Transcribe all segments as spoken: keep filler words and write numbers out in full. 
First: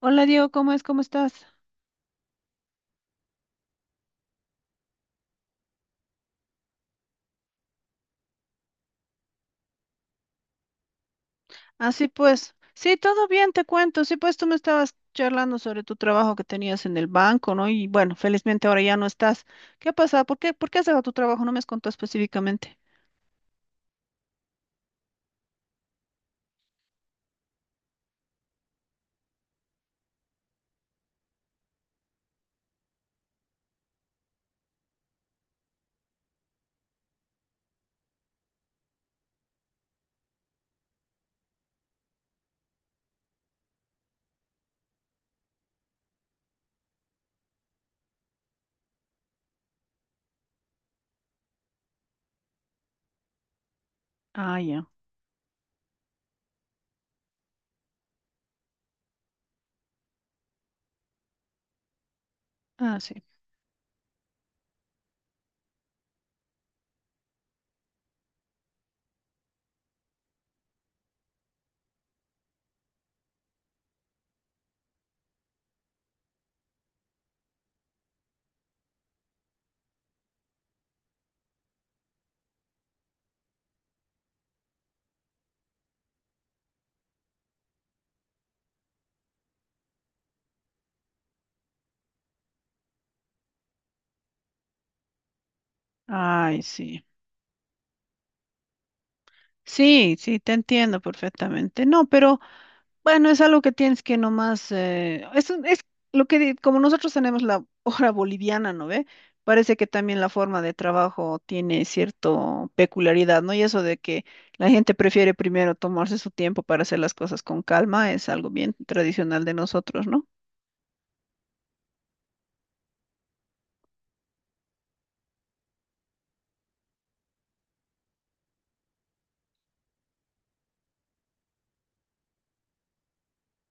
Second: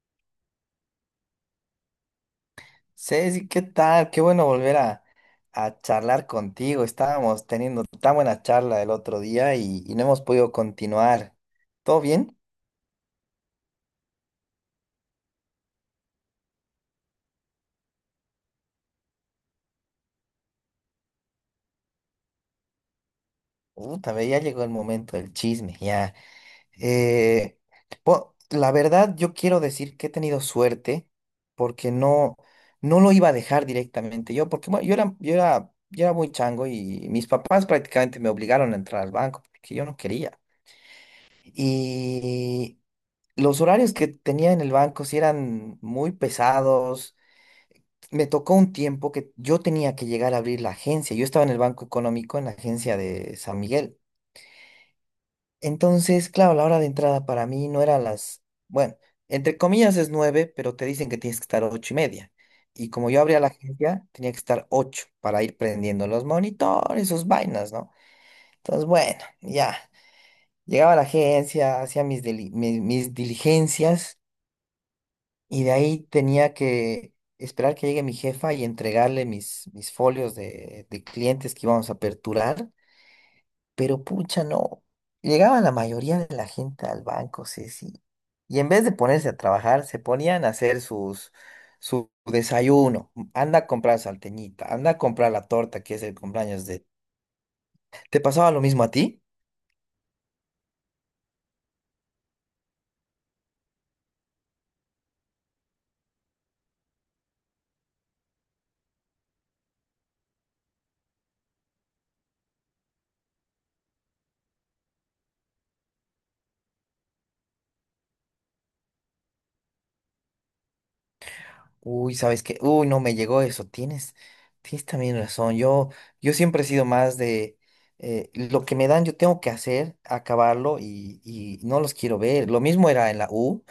Hola Diego, ¿cómo es? ¿Cómo estás? Ceci, ¿qué tal? Qué bueno volver a, a charlar contigo. Estábamos teniendo tan buena charla el otro día y, y no hemos podido continuar. ¿Todo Así bien? pues, sí, todo bien, te cuento. Sí, pues tú me estabas charlando sobre tu trabajo que tenías en el banco, ¿no? Y bueno, felizmente ahora ya no estás. ¿Qué ha pasado? ¿Por qué, por qué has dejado tu trabajo? No me has contado específicamente. Puta, ve, ya llegó el momento del chisme, ya. Eh, po- la verdad, yo quiero decir que he tenido suerte porque no, no lo iba a dejar directamente yo, porque bueno, yo era, yo era, yo era muy chango y mis papás prácticamente me obligaron a entrar al banco porque yo no quería. Los horarios que tenía en el banco sí eran muy pesados. Me tocó un tiempo que yo tenía que llegar a abrir la agencia. Yo estaba en el Banco Económico, en la agencia de San Miguel. Ah, ya. Entonces, claro, la hora de entrada para mí no era las, bueno, entre comillas es nueve, pero te dicen que tienes que estar ocho y media. Y Ah, como yo sí. abría la agencia, tenía que estar ocho para ir prendiendo los monitores, sus vainas, ¿no? Entonces, bueno, ya. Llegaba a la agencia, hacía mis, deli- mis mis diligencias. Y de ahí tenía que esperar que llegue mi jefa y entregarle mis, mis folios de, de clientes que íbamos a aperturar. Pero pucha, no. Llegaba la mayoría de la gente al banco, Ceci. Y en vez de ponerse a trabajar, se ponían a hacer sus, su desayuno. Anda a comprar salteñita, anda a comprar la torta que es el Ay, cumpleaños de... sí. ¿Te pasaba lo mismo a ti? Sí, sí, te entiendo perfectamente. No, pero bueno, es algo que tienes que nomás, eh, es, un- es lo que, di- como nosotros tenemos la hora boliviana, ¿no ve? Parece que también la forma de trabajo tiene cierta peculiaridad, ¿no? Y eso de que la gente prefiere primero tomarse su tiempo para hacer las cosas con calma es algo bien tradicional de nosotros, ¿no? Uy, ¿sabes qué? Uy, no me llegó eso. Tienes, tienes también razón. Yo, yo siempre he sido más de eh, lo que me dan, yo tengo que hacer, acabarlo y, y no los quiero ver. Lo mismo era en la U.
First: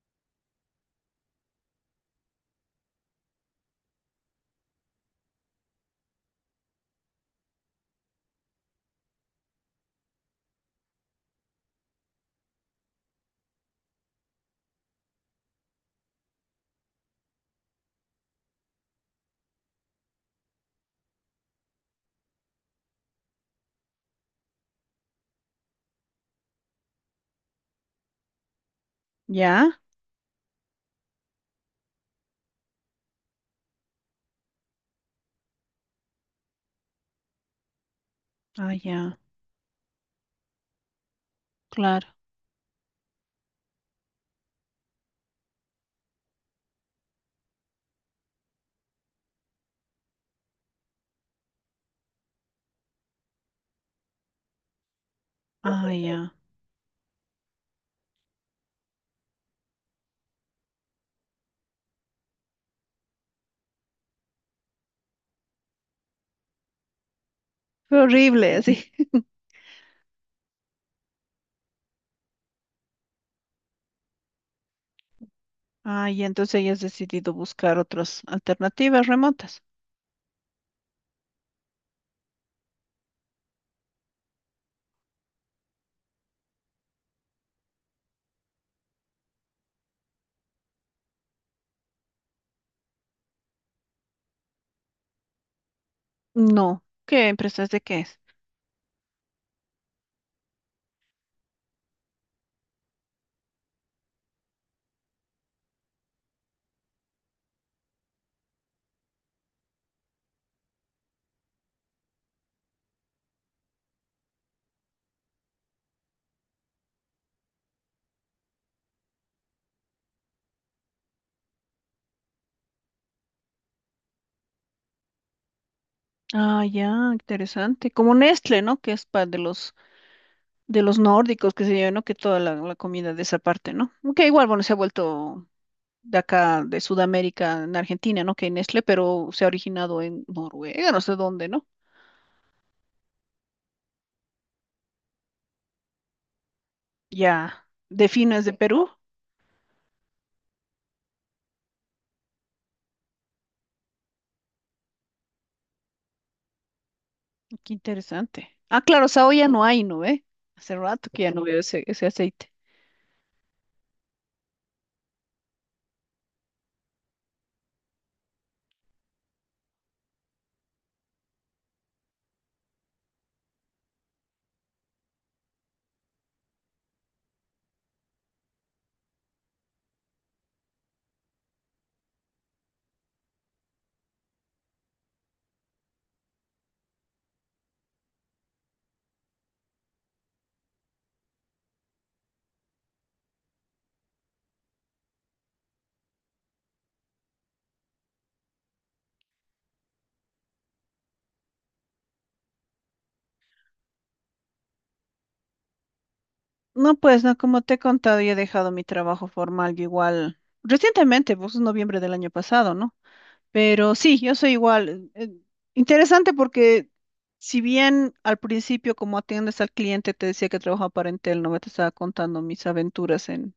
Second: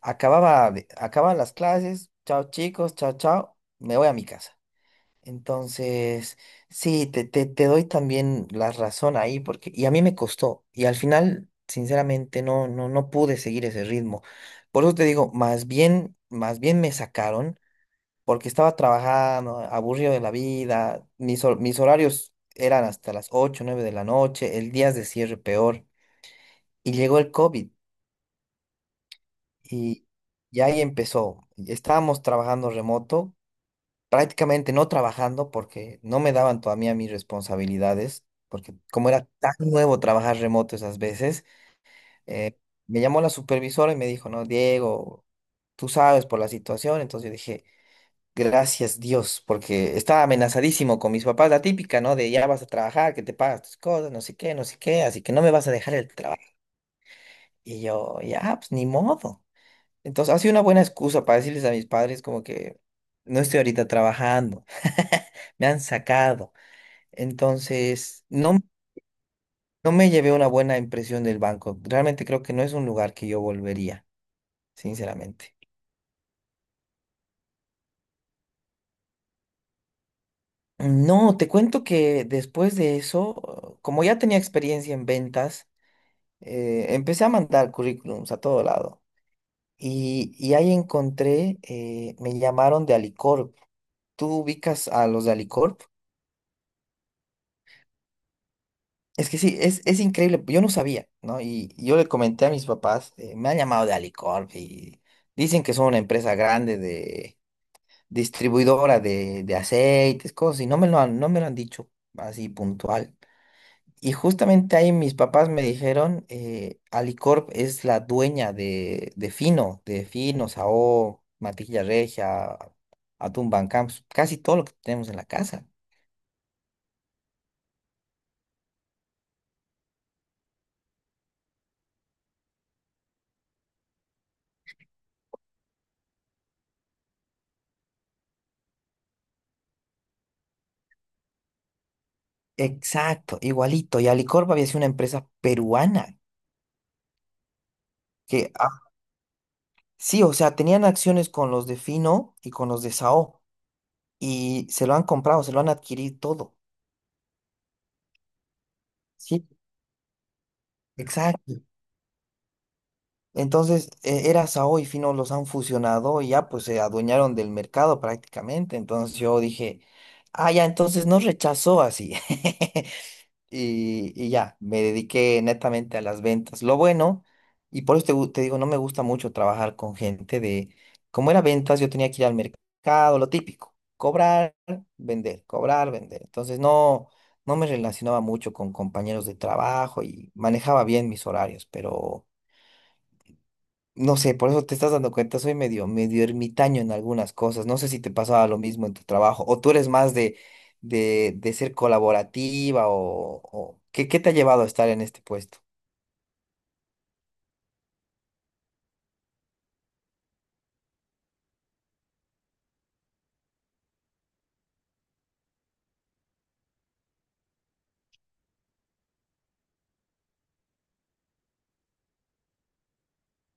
Acababa, de- acababan las clases. Chao, chicos. Chao, chao. Me voy a mi casa. Entonces, sí, te, te, te doy también la razón ahí porque, y a mí me costó. Y al final, sinceramente, no, no, no pude seguir ese ritmo. Por eso te digo, más bien, más bien me sacaron porque estaba trabajando, aburrido de la vida, mis, hor- mis horarios eran hasta las ocho nueve de la noche, el día de cierre peor, y llegó el COVID ¿Ya? y, y ahí empezó. Estábamos trabajando remoto, prácticamente no trabajando porque no me daban todavía mis responsabilidades, Ah, porque como ya, era tan nuevo trabajar remoto esas veces, claro. eh, me llamó la supervisora y me dijo, no, Diego, tú sabes por la situación, entonces yo dije... Gracias Dios, porque estaba amenazadísimo con mis papás, la típica, ¿no? De ya vas a trabajar, que te pagas tus cosas, no sé qué, no sé qué, así que no me vas a Ah, dejar el ya. trabajo. Y yo, ya, pues ni modo. Entonces, ha sido una buena excusa para decirles a mis padres como que no estoy ahorita trabajando, me han sacado. Fue Entonces, horrible, no, así. no me llevé una buena impresión del banco. Realmente creo que no es un lugar que yo volvería, sinceramente. Ah, ya, entonces ella has decidido buscar otras alternativas remotas. No, te cuento que después de eso, como ya tenía experiencia en ventas, eh, empecé a mandar currículums a todo lado y, y ahí encontré, eh, me llamaron de Alicorp. ¿Tú ubicas a los de Alicorp? No. ¿Qué empresa es de qué es? Es que sí, es, es increíble, yo no sabía, ¿no? Y y yo le comenté a mis papás, eh, me han llamado de Alicorp y dicen que son una empresa grande de distribuidora de, de aceites, cosas, y no me lo han, no me lo han dicho así puntual. Y justamente ahí mis papás me dijeron, eh, Alicorp es la dueña de, de Fino, de Fino, Sao, Matilla Regia, Atún Bancamps, casi todo lo que tenemos en la casa. Ah, ya, interesante. Como Nestlé, ¿no? Que es para de los de los nórdicos, que se llevan, ¿no? Que toda la, la comida de esa parte, ¿no? Que igual, bueno, se ha vuelto de acá, de Sudamérica, en Argentina, ¿no? Que hay Nestlé, pero se ha originado en Noruega, no sé dónde, ¿no? Exacto, igualito. Y Alicorp había sido una empresa peruana Ya, de Fino es de que, ah, Perú. sí, o sea, tenían acciones con los de Fino y con los de Sao y se lo han comprado, se lo han adquirido todo. Qué interesante. Ah, claro, Sao ya Sí, no hay, ¿no? ¿Eh? Hace rato que ya no veo exacto. ese, ese aceite. Entonces, eh, era Sao y Fino los han fusionado y ya pues se adueñaron del mercado prácticamente. Entonces yo dije, ah, ya, entonces no rechazó así. Y, y ya, me dediqué netamente a las ventas. Lo bueno, y por eso te, gu- te digo, no me gusta mucho trabajar con gente de, como era ventas, yo tenía que ir al mercado, lo típico, cobrar, vender, cobrar, vender. Entonces no, no me relacionaba mucho con compañeros de trabajo y manejaba bien mis horarios, pero... No sé, por eso te estás dando cuenta, soy medio, medio ermitaño en algunas cosas. No sé si te pasaba lo mismo en tu trabajo, o tú eres más de, de, de ser colaborativa, o, o- ¿qué, qué te ha llevado a estar en este puesto? No, pues, no, como te he contado, yo he dejado mi trabajo formal, yo igual, recientemente, pues, en noviembre del año pasado, ¿no? Pero sí, yo soy igual. eh, eh, Interesante porque si bien al principio como atiendes al cliente te decía que trabajaba para Entel, no me te estaba contando mis aventuras en,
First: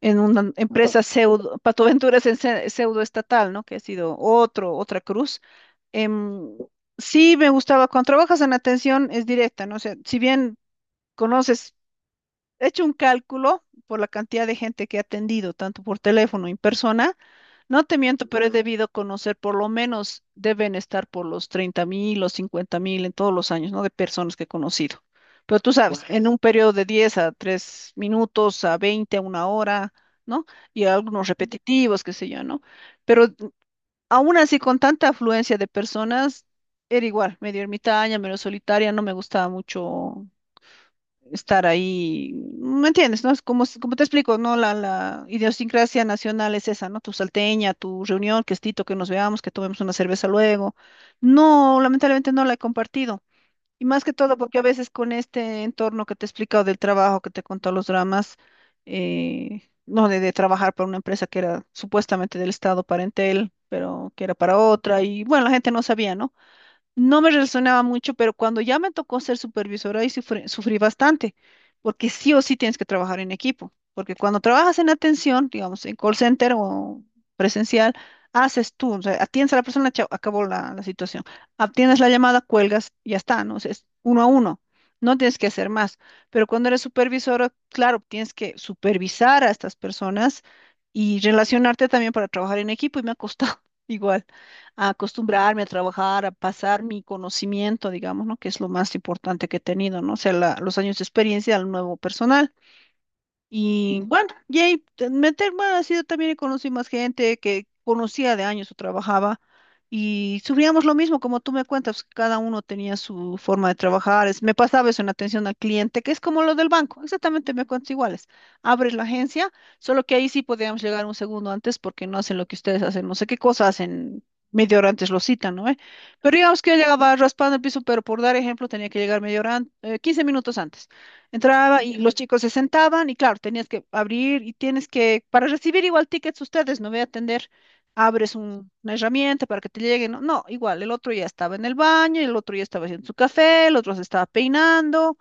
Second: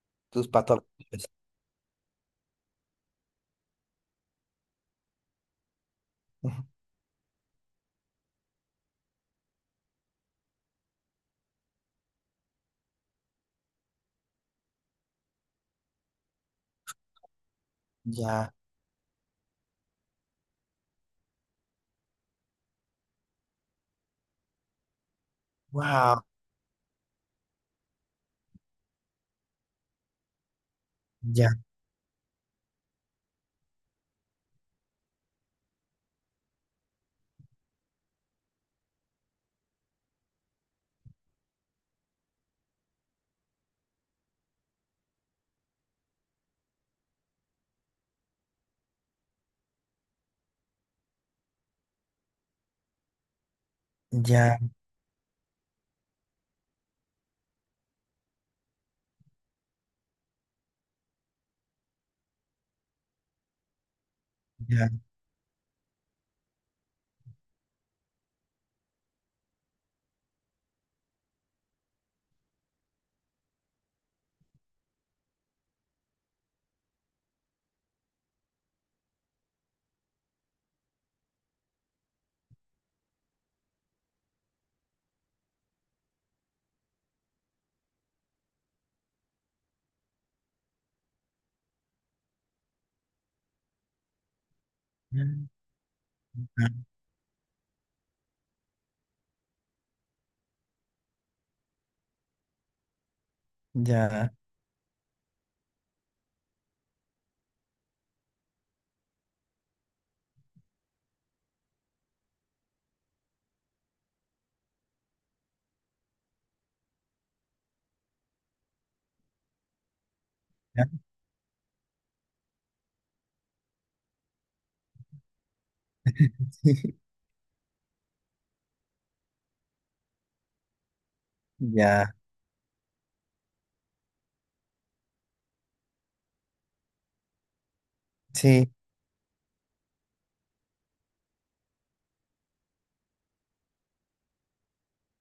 en Tus una patos. empresa pseudo, patoaventuras en se- pseudo estatal, ¿no? Que ha sido otro, otra cruz. Em, sí, me gustaba. Cuando trabajas en atención es directa, ¿no? O sea, si bien conoces, he hecho un cálculo por la cantidad de gente que he atendido, tanto por teléfono y en persona. No te miento, pero he Ya, debido conocer, por lo menos deben estar por los treinta mil o cincuenta mil en todos los años, ¿no? De personas que he conocido. Pero tú guau, sabes, guau, wow, en un periodo de diez a tres minutos, a veinte, a una hora, ¿no? Y algunos ya, repetitivos, qué sé yo, ¿no? Pero aún así, con tanta afluencia de personas, era igual, medio ermitaña, medio solitaria, no me gustaba mucho estar ahí, ¿me entiendes? ¿No? Es como, s- como te explico, ¿no? La, la idiosincrasia nacional es esa, ¿no? Tu salteña, tu reunión, que estito, que nos veamos, que tomemos una cerveza luego. No, lamentablemente no la he compartido. Y más que todo ya, porque a veces con este entorno que te he explicado del trabajo, que te he contado los dramas, eh, no, de, de trabajar para una empresa que era supuestamente del Estado parentel, pero que era para ya, otra, y bueno, la gente no sabía, ¿no? No me relacionaba mucho, pero cuando ya me tocó ser supervisora, ahí sufrí, sufrí bastante, porque sí o sí tienes que trabajar en equipo, porque cuando trabajas en atención, digamos, en call center o presencial, haces tú, o sea, atiendes a la persona, chao, acabó la, la situación, atiendes la llamada, cuelgas, ya está, ¿no? O sea, es uno a uno. No tienes que hacer más, pero cuando eres supervisora, claro, tienes que supervisar a estas personas y relacionarte también para trabajar en equipo y me ha costado igual a acostumbrarme a trabajar, a ya, pasar mi conocimiento, digamos, ¿no? Que es lo más importante que he tenido, ¿no? O sea, la- los años de experiencia al nuevo personal. Y bueno, ya, y ahí te- meterme ha sido también y conocí más gente que conocía de años o trabajaba y sufríamos lo mismo, como tú me cuentas, cada uno tenía su forma de trabajar. Es, me pasaba eso en atención al cliente, que es como lo del banco, exactamente me cuentas iguales. Abres la agencia, solo que ahí sí podíamos llegar un segundo antes porque no hacen lo que ustedes hacen, no sé qué cosa hacen. Media hora antes lo citan, ¿no? ¿Eh? Pero digamos que yo llegaba raspando el piso, pero por dar ejemplo tenía que llegar media hora, an- eh, quince minutos antes. Entraba y ya, los chicos se sentaban y claro, tenías que abrir y tienes que, para recibir igual tickets ustedes, no voy a atender, abres un- sí, una herramienta para que te lleguen. No, no, igual, el otro ya estaba en el baño, el otro ya estaba haciendo su café, el otro se estaba peinando,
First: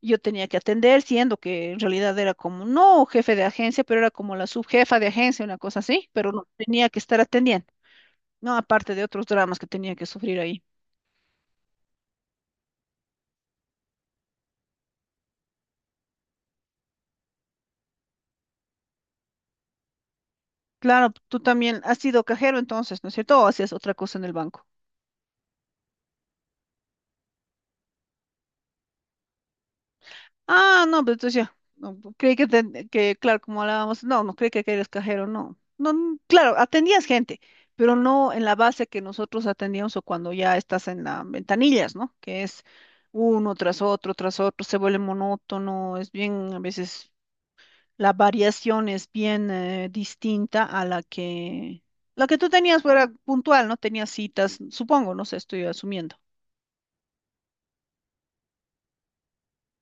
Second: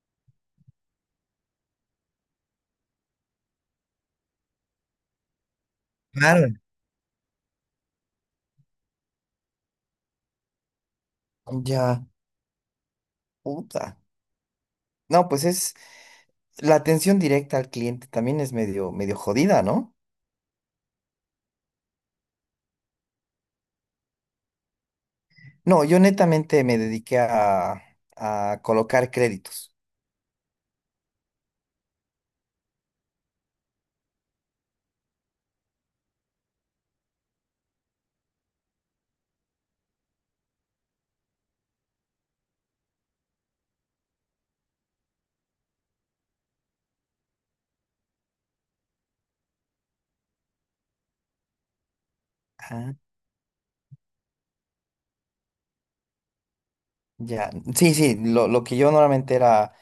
yo tenía que atender, siendo que en realidad era como, no jefe de agencia, pero era como la subjefa de agencia, una cosa así, pero no claro, tenía que estar atendiendo, no, aparte de otros dramas que tenía que sufrir ahí. ya, puta. No, pues es la atención directa al cliente también es medio, medio jodida, ¿no? Claro, tú también has sido cajero entonces, ¿no es cierto? ¿O hacías otra cosa en el banco? No, yo netamente me dediqué a, a colocar créditos. Ah, no, pues entonces ya. No, pu- creí que, ten- que, claro, como hablábamos, no, no creí que, que eres cajero, no. No, n- claro, atendías gente, pero no en la base que nosotros atendíamos o cuando ya estás en las ventanillas, ¿no? Que es uno tras otro, tras otro, se vuelve monótono, es bien, a veces la variación es bien eh, distinta a la que, la que tú tenías Ah, fuera puntual, ¿no? Tenías citas, supongo, no sé, estoy asumiendo. ya. Sí, sí, lo, lo que yo normalmente era,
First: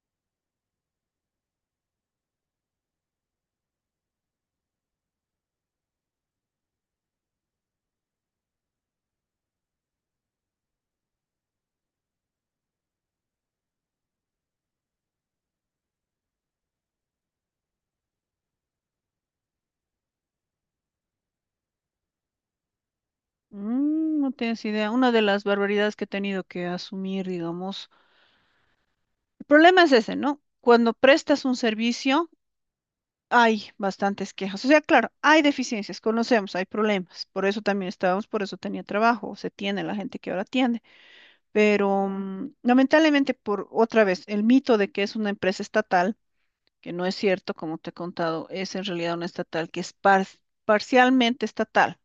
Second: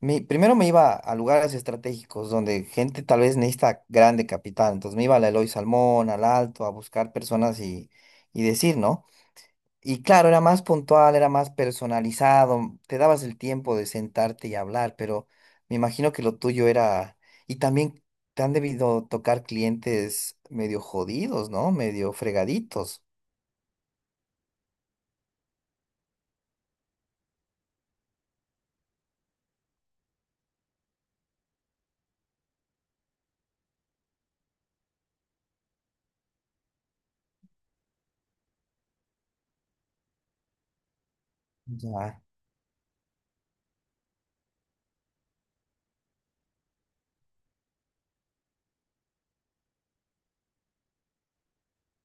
mi- primero me iba a lugares estratégicos donde gente tal vez necesita grande capital. Entonces me iba a Eloy Salmón, al Alto, a buscar personas y, y decir, ¿no? Y claro, era más puntual, era más personalizado, te dabas el tiempo de sentarte y hablar, pero me imagino que lo tuyo era... Y también te han debido tocar clientes medio jodidos, ¿no? Medio fregaditos. Mm, no tienes idea. Una de las barbaridades que he tenido que asumir, digamos, el problema es ese, ¿no? Cuando prestas un servicio, hay bastantes quejas. O sea, claro, hay deficiencias, conocemos, hay problemas. Por eso también estábamos, por eso tenía trabajo, se tiene la gente que ahora tiene. Pero Ya, mm, lamentablemente, por otra vez, el mito de que es una empresa estatal, que no es cierto, como te he contado, es en realidad una estatal que es par- parcialmente estatal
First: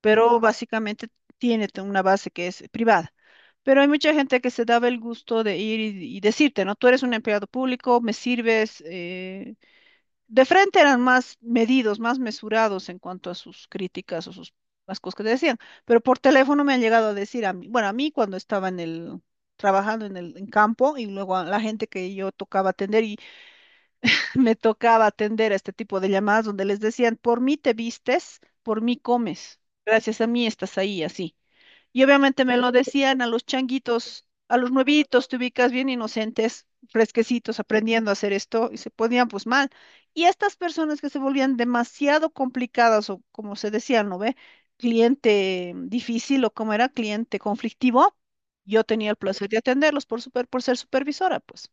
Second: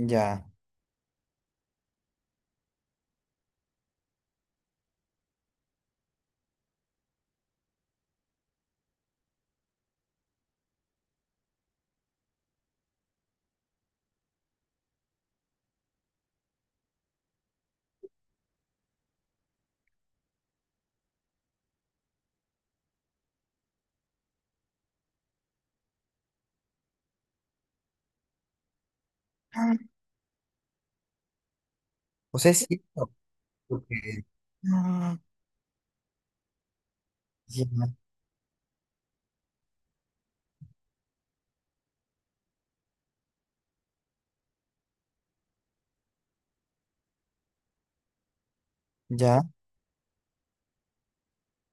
pero básicamente tiene t- una base que es privada. Pero hay mucha gente que se daba el gusto de ir y, y decirte, ¿no? Tú eres un empleado público, me sirves. eh, De frente eran más medidos, más mesurados en cuanto a sus críticas o sus, las cosas que te decían. Pero por teléfono me han llegado a decir a mí, bueno, a mí cuando estaba en el, trabajando en el en campo y luego a la gente que yo tocaba atender me tocaba atender a este tipo de llamadas donde les decían, por mí te vistes, por mí comes, Ah. gracias a mí estás ahí, así. Y O obviamente sea, me es lo cierto, decían a los porque... changuitos, a los Ah, nuevitos, te ubicas bien inocentes, fresquecitos, ya, aprendiendo a hacer esto, y se ponían pues mal. Y estas personas que se volvían demasiado complicadas, o como se decía, ¿no ve? Cliente difícil, o como era, cliente conflictivo, yo tenía el ya. placer de atenderlos por, super, por ser supervisora, pues.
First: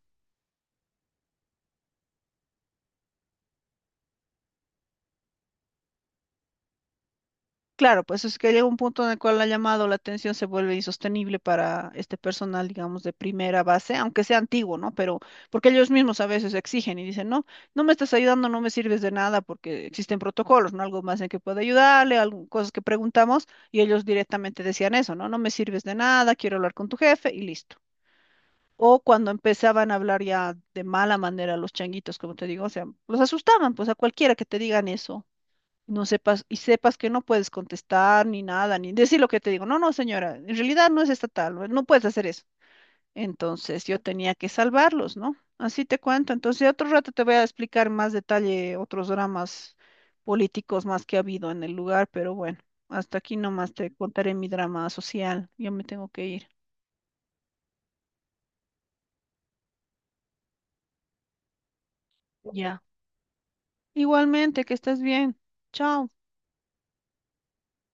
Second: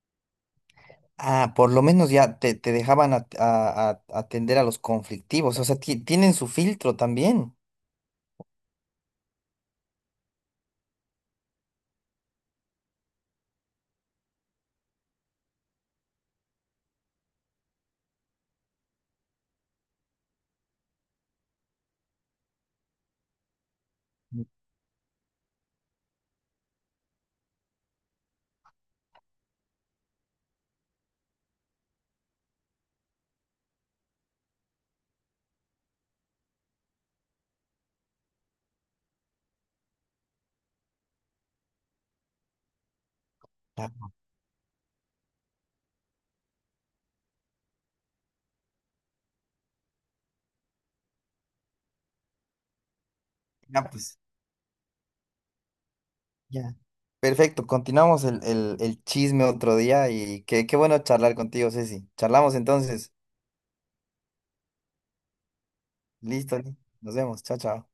Ah, por lo menos ya te, te dejaban at- a- a- atender a los conflictivos, o sea, ti- tienen su filtro también. Claro, pues es que llega un punto en el cual la llamada o la atención se vuelve insostenible para este personal, digamos, de primera base, aunque sea antiguo, ¿no? Pero porque ellos mismos a veces exigen y dicen, no, no me estás ayudando, no me sirves de nada porque existen protocolos, ¿no? Algo más en que pueda ayudarle, algo- cosas que preguntamos y ellos directamente decían eso, ¿no? No me sirves de nada, quiero hablar con tu jefe y listo. O cuando empezaban a hablar ya de mala manera los changuitos, como te digo, o sea, los asustaban, pues a cualquiera que te digan eso no sepas, y sepas que no puedes contestar ni nada, ni decir lo que te digo. No, no, señora, en realidad no es estatal, no, no puedes hacer eso. Entonces yo Ya, tenía que salvarlos, ¿no? Así te cuento. Entonces otro rato te voy a explicar más detalle otros dramas políticos más que ha habido en el lugar, pero bueno, hasta aquí nomás ya, te pues. contaré mi drama social. Yo me tengo que ir. Ya. Perfecto, continuamos el, el- el chisme otro día y qué, qué bueno charlar contigo, Ceci. Charlamos Ya. entonces. Igualmente, que estés bien. Chao. Listo, nos vemos. Chao, chao.